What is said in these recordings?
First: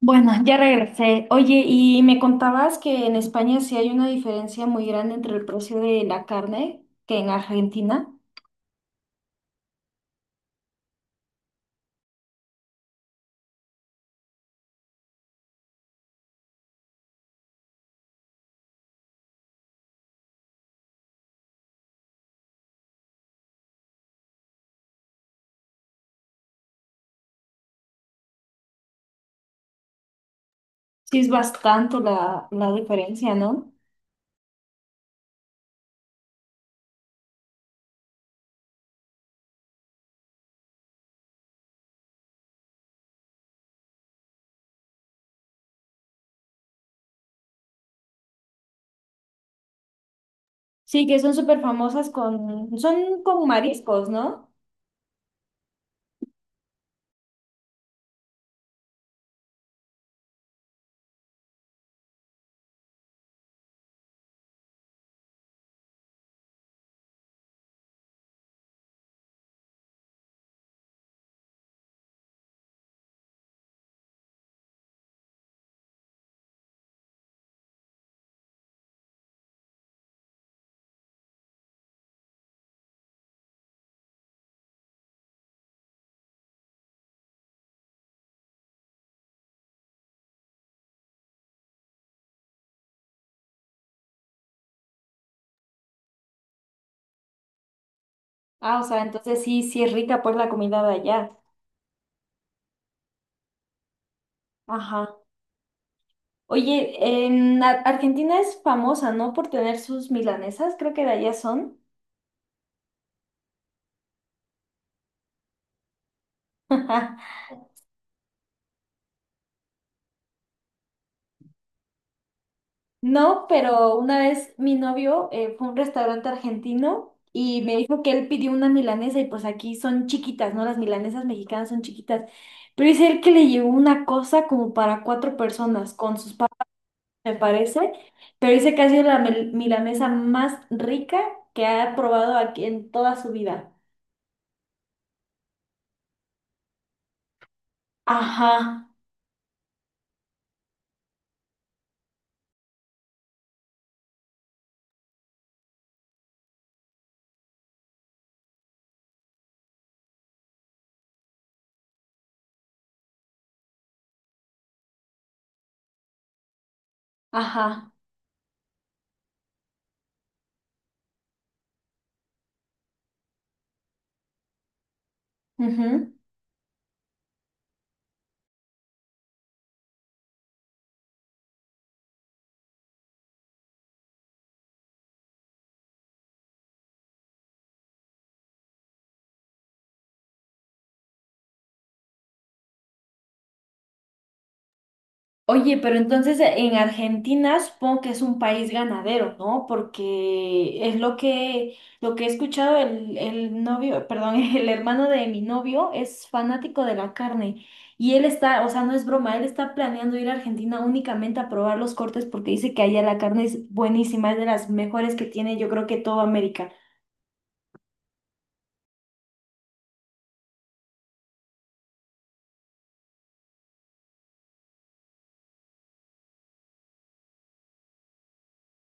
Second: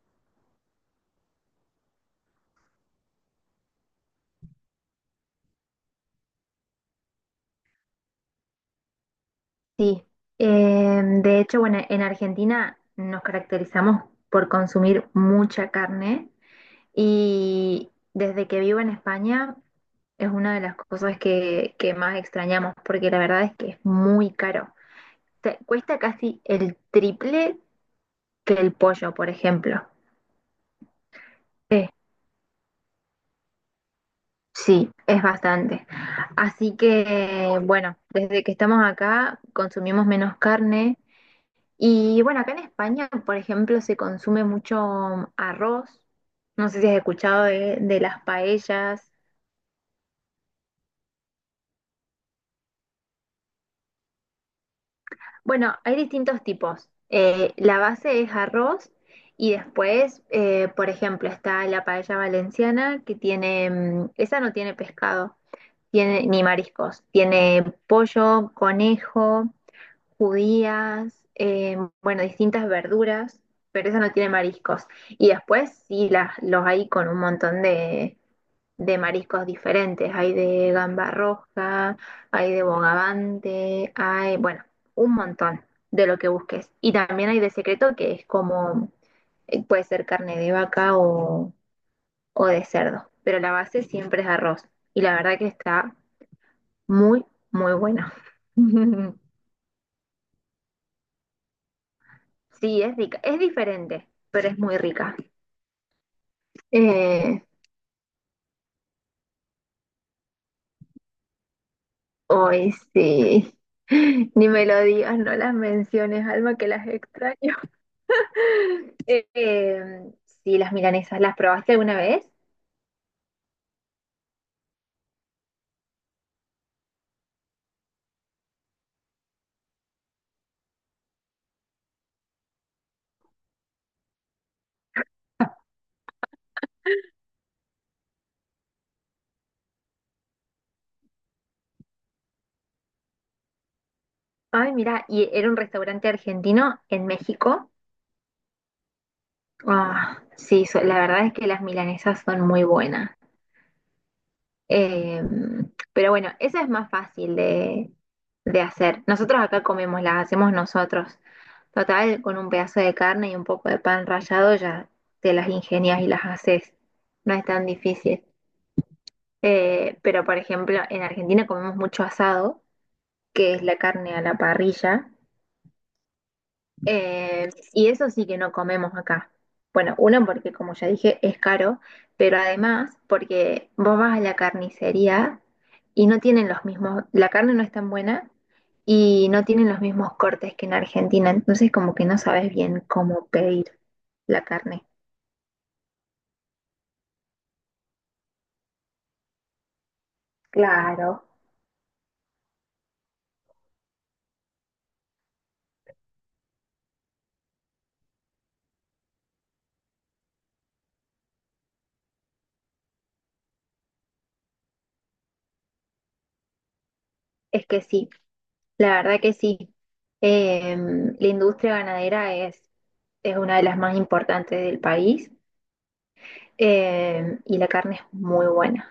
Bueno, ya regresé. Oye, y me contabas que en España sí hay una diferencia muy grande entre el precio de la carne que en Argentina. Sí. De hecho, bueno, en Argentina nos caracterizamos por consumir mucha carne y desde que vivo en España es una de las cosas que más extrañamos porque la verdad es que es muy caro. Te cuesta casi el triple que el pollo, por ejemplo. Sí es Eh, bastante la diferencia, ¿no? sí, es bastante. Así que, bueno, desde que estamos acá consumimos menos carne. Y bueno, acá en España, por ejemplo, se consume mucho arroz. No sé si has escuchado de las paellas. Sí, que son súper famosas con, son con mariscos, ¿no? Bueno, hay distintos tipos. La base es arroz y después, por ejemplo, está la paella valenciana que tiene, esa no tiene pescado, tiene ni mariscos. Tiene pollo, conejo, judías, bueno, distintas verduras, pero esa no tiene mariscos. Y después sí, los hay con un montón de mariscos diferentes. Hay de gamba roja, hay de bogavante, hay, bueno, un montón de lo que busques. Y también hay de secreto que es como, puede ser carne de vaca o de cerdo, pero la base siempre es arroz. Y la verdad que está muy, muy buena. Ah, o sea, entonces sí, sí es rica pues la comida de allá. Sí, es rica, es diferente, pero es muy Ajá. rica. Oye, Eh, en Argentina es famosa, ¿no? Por tener sus milanesas, creo que de allá son. hoy sí. Ni me lo digas, no las menciones, Alma, que las extraño. Eh, eh, sí, las milanesas, ¿las probaste alguna vez? No, pero una vez mi novio fue a un restaurante argentino y me dijo que él pidió una milanesa y pues aquí son chiquitas, ¿no? Las milanesas mexicanas son chiquitas. Pero dice él que le llevó una cosa como para cuatro personas con sus papas, me parece. Pero dice que ha sido la milanesa más rica que ha probado aquí en toda su vida. Ay, mira, y era un restaurante argentino en México. Ajá, Ah, sí, la verdad es que las milanesas son muy buenas. Eh, pero bueno, esa es más fácil de hacer. Nosotros acá comemos, las hacemos nosotros. Total, con un pedazo de carne y un poco de pan rallado ya te las ingenias y las haces. No es tan ajá. difícil. Pero por ejemplo, en Argentina comemos mucho asado, que es la carne a la parrilla. Ujú. Y eso sí que no comemos acá. Bueno, uno porque como ya dije es caro, pero además porque vos vas a la carnicería y no tienen los mismos, la carne no es tan buena y no tienen los mismos cortes que en Argentina, entonces como que no sabes bien cómo pedir la carne. Oye, pero entonces en Argentina supongo que es un país ganadero, ¿no? Porque es Claro. Lo que he escuchado, el novio, perdón, el hermano de mi novio es fanático de la carne y él está, o sea, no es broma, él está planeando ir a Argentina únicamente a probar los cortes porque dice que allá la carne es buenísima, es de las mejores que tiene, yo creo que toda América. Es que sí, la verdad que sí. La industria ganadera es una de las más importantes del país, y la carne es muy buena.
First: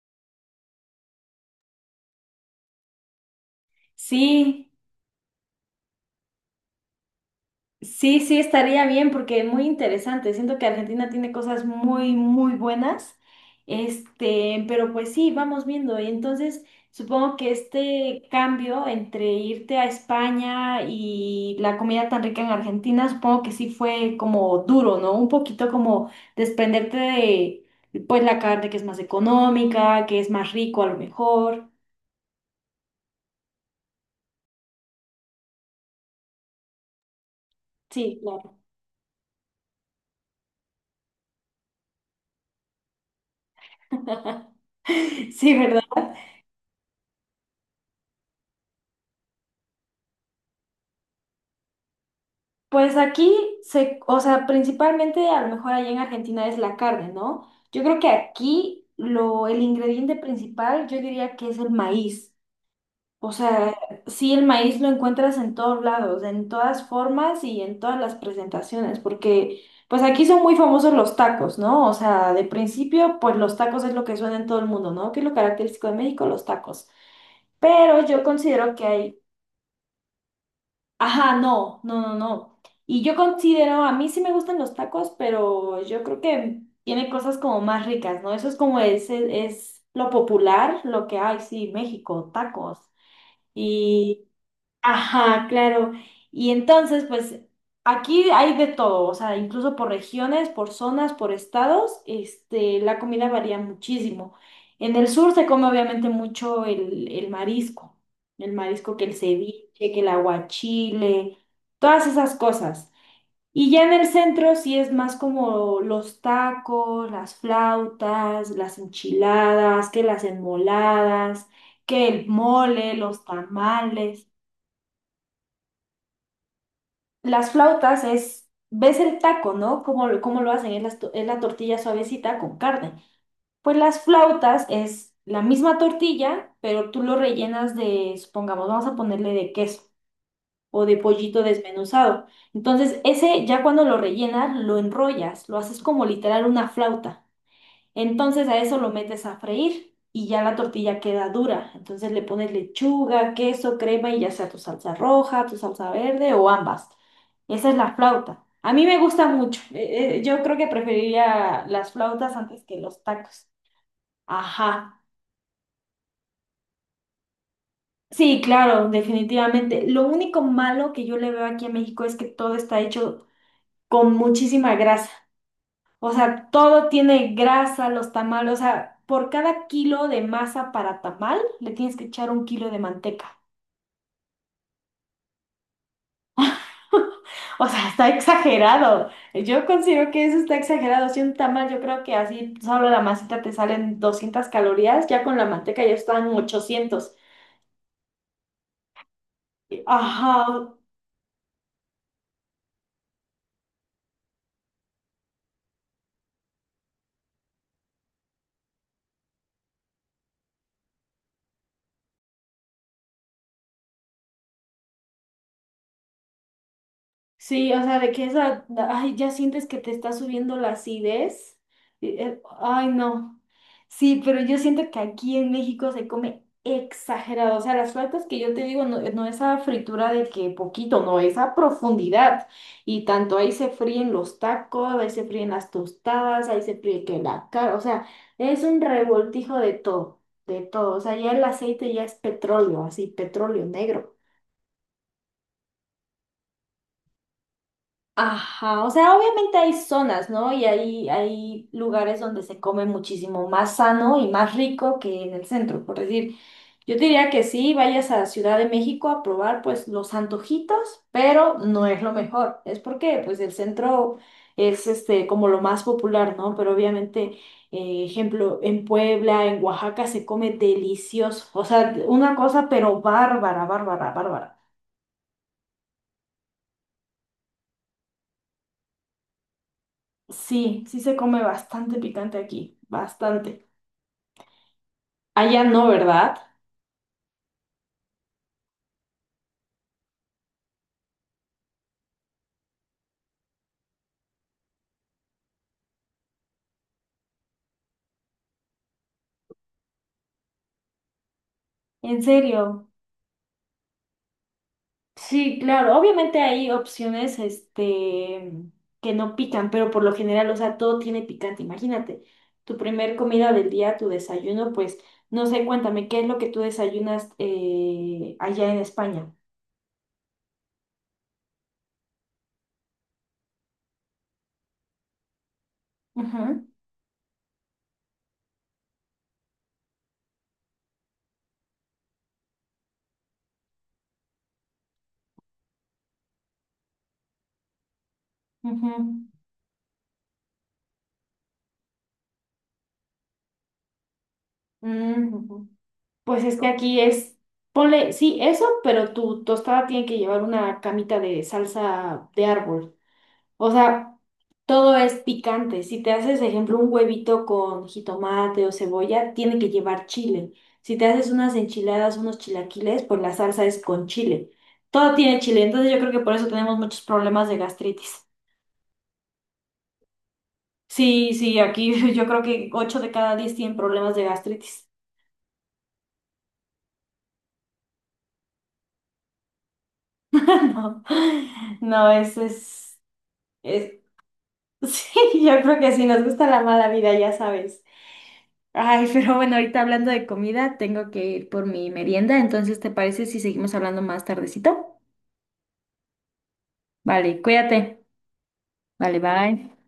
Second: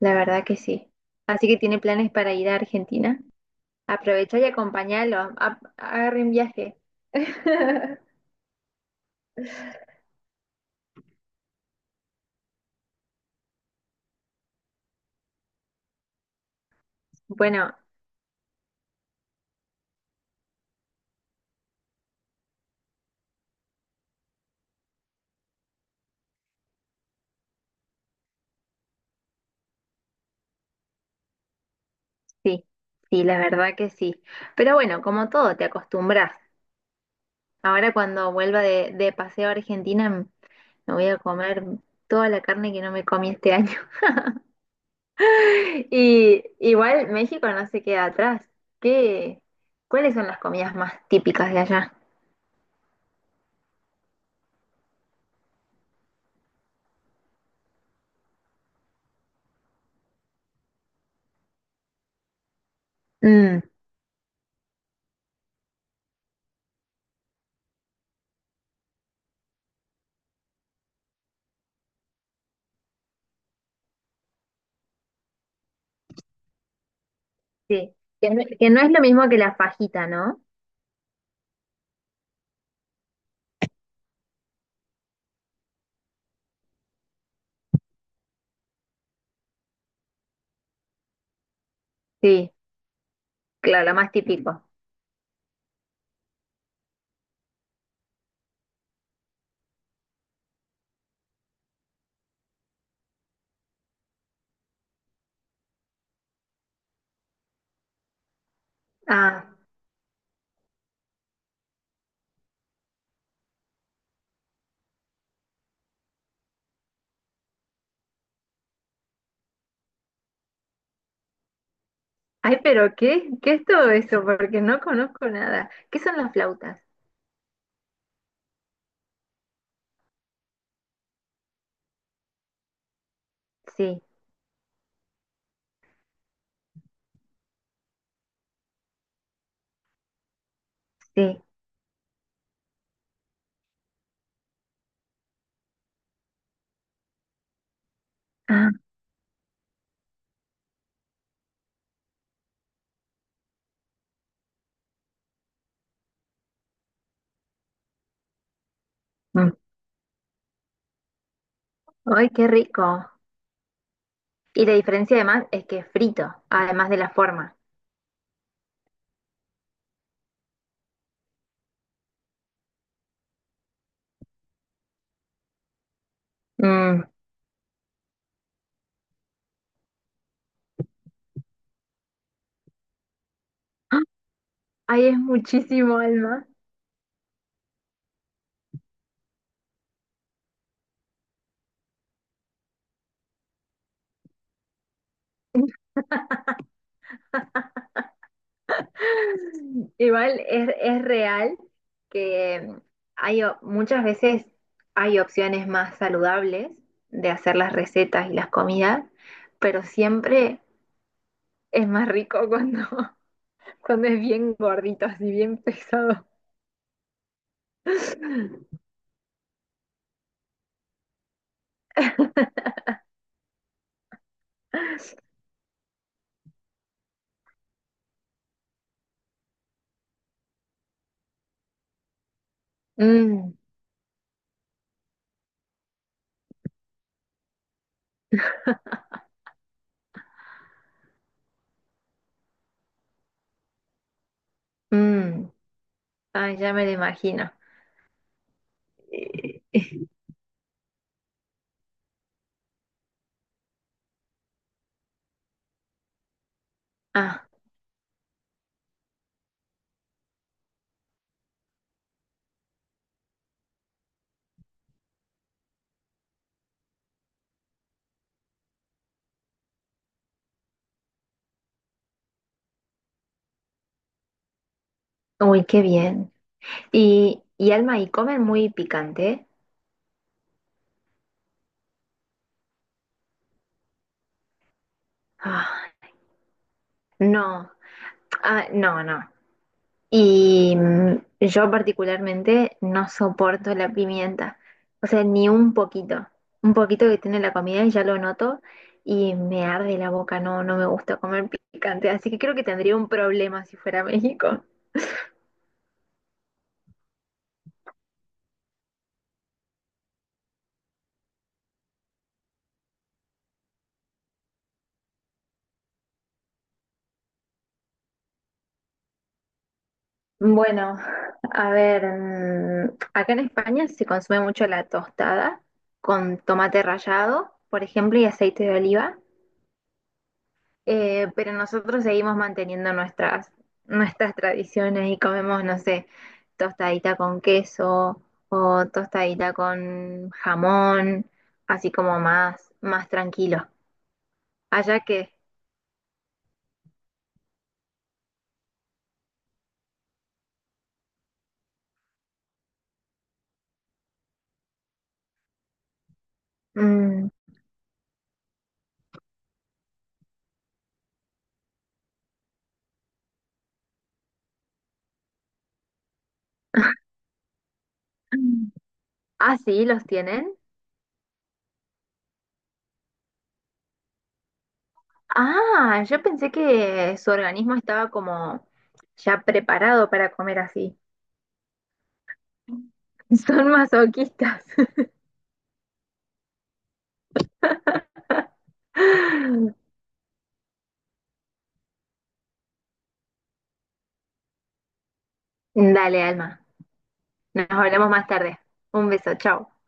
La verdad que sí. Así que tiene planes para ir a Argentina. Aprovecha y Sí. acompáñalo. Agarre un viaje. Sí, sí, estaría bien porque es muy interesante. Siento que Argentina tiene cosas muy, muy buenas. Este, pero pues sí, vamos viendo. Y entonces supongo que Bueno, este cambio entre irte a España y la comida tan rica en Argentina, supongo que sí fue como duro, ¿no? Un poquito como desprenderte de, pues, la carne que es más económica, que es más rico a lo mejor. sí, sí, la verdad que sí. Pero bueno, como todo, te acostumbras. Ahora Sí, cuando claro. vuelva de paseo a Argentina, me voy a comer toda la carne que no me comí este año. Sí, ¿verdad? Y igual México no se queda atrás. ¿Qué? ¿Cuáles son las comidas más típicas de allá? Pues aquí se, o sea, principalmente a lo mejor allá en Argentina es la carne, ¿no? Yo creo que aquí lo, el ingrediente principal yo diría que es el maíz. O Mm, sea, sí, el maíz lo encuentras en todos lados, en todas formas y en todas las presentaciones, porque pues aquí son muy famosos los tacos, ¿no? O sea, de principio, pues los tacos es lo que suena en todo el mundo, ¿no? Que es lo característico de México, los tacos. sí, Pero yo que considero no que es lo hay. mismo que la fajita, ¿no? Ajá, no, no, no, no. Y yo considero, a mí sí me gustan los tacos, pero yo creo que tiene cosas como más ricas, ¿no? Eso es como es, es lo popular, lo que hay, sí, México, Sí. tacos. Claro, la más típico. Ajá, claro. Y entonces, pues aquí hay de todo, o sea, incluso por regiones, por zonas, por estados, este, la comida varía muchísimo. En el sur se come obviamente mucho el marisco, el marisco que el Ah, ceviche, que el aguachile, todas esas cosas. Y ya en el centro sí es más como los tacos, las flautas, las enchiladas, que las enmoladas, que el ay, mole, pero los ¿qué? ¿Qué es todo eso? tamales. Porque no conozco nada. ¿Qué son las flautas? Las flautas es, ves el taco, ¿no? ¿Cómo, cómo lo hacen? Es la tortilla suavecita con carne. Pues Sí, las flautas es la misma tortilla, pero tú lo rellenas de, supongamos, vamos a ponerle de queso o de pollito sí. desmenuzado. Entonces, ese ya cuando lo rellenas, lo enrollas, lo haces como literal una flauta. Entonces a Ah, eso lo metes a freír y ya la tortilla queda dura. Entonces le pones lechuga, queso, crema y ya sea tu salsa roja, tu salsa verde o ambas. Esa es la flauta. A mí me gusta mm. mucho. Yo creo que preferiría las Ay, flautas qué antes que los rico. tacos. Y la Ajá. diferencia además es que es frito, además de la forma. Sí, claro, definitivamente. Lo único malo que yo le veo aquí en México es que todo está hecho con muchísima grasa. O sea, todo Mm. tiene grasa, los tamales, o sea, por cada kilo de masa para tamal le tienes que echar un kilo de manteca. Ah. Ay, es muchísimo, Alma. O sea, está exagerado. Yo considero que eso está exagerado. Si un tamal, yo creo que así solo la masita te salen 200 calorías, ya con la manteca ya están 800. Ajá, Igual es real que hay muchas veces hay opciones más saludables de hacer las recetas y las comidas, pero siempre es más rico cuando cuando es bien gordito, así bien pesado. sí, o sea, de que esa, ay, ya sientes que te está subiendo la acidez. Y, ay, no. Sí, pero yo siento que aquí en México se come exagerado. O sea, las flautas que yo te digo, no, no es a fritura de que poquito, no, es a profundidad. Y tanto ahí Mm, se fríen los tacos, ahí se fríen las tostadas, ahí se fríe que la cara. O sea, es un revoltijo de todo, de todo. O sea, ya el aceite ya es petróleo, así, petróleo negro. mm. Ay, ya me lo imagino. Ajá, o sea, obviamente hay Eh, zonas, ¿no? Y hay lugares donde se come muchísimo más sano y más rico que en el centro, por decir. Yo te diría que ah, sí, vayas a Ciudad de México a probar pues los antojitos, pero no es lo mejor. Es porque pues el centro es este como lo más popular, ¿no? Pero obviamente, ejemplo, en Puebla, en Oaxaca se come delicioso. O sea, una cosa pero bárbara, bárbara, bárbara. uy, qué bien. Y Alma, ¿y comen muy picante? Sí, sí se come bastante picante aquí, bastante. Allá Ah, no, ¿verdad? no, ah, no, no. Y yo particularmente no soporto la pimienta. O sea, ni un poquito. Un poquito que tiene la comida y ya lo noto y me arde la boca. No, no me gusta comer picante. En Así que creo que serio, tendría un problema si fuera a México. sí, claro. Obviamente hay opciones, este, que no pican, pero por lo general, o sea, todo tiene picante. Imagínate, tu primer comida del día, tu desayuno, pues, no sé, cuéntame, ¿qué es lo que tú desayunas allá en España? Bueno, a ver, acá en España se consume mucho la tostada con Ujú, tomate rallado, por ejemplo, y aceite de oliva, pero nosotros seguimos manteniendo nuestras tradiciones y comemos, no sé, tostadita con queso o ujú, tostadita con jamón, así como más, más tranquilo. Allá que... mm, ujú. Pues es que aquí es, ponle, sí, eso, pero tu tostada tiene que llevar una camita de salsa de árbol. O sea, todo es picante. Si te haces, ejemplo, un mm. huevito con jitomate o cebolla, tiene que llevar chile. Si te haces unas enchiladas, unos chilaquiles, pues la salsa es con chile. Todo tiene chile. Entonces yo creo que por eso tenemos muchos problemas de gastritis. Ah, sí, los tienen. Sí, sí, aquí yo creo que 8 de cada 10 tienen problemas de gastritis. Ah, yo pensé que su organismo estaba como ya preparado para comer así. No, no, es, es, Son es... masoquistas. Sí, yo creo que si nos gusta la mala vida, ya sabes. Ay, pero bueno, ahorita hablando de comida, tengo que ir por mi merienda, entonces ¿te parece si seguimos hablando más tardecito? Dale, Alma. Vale, Nos cuídate. hablamos más tarde. Un Vale, beso, chao. bye.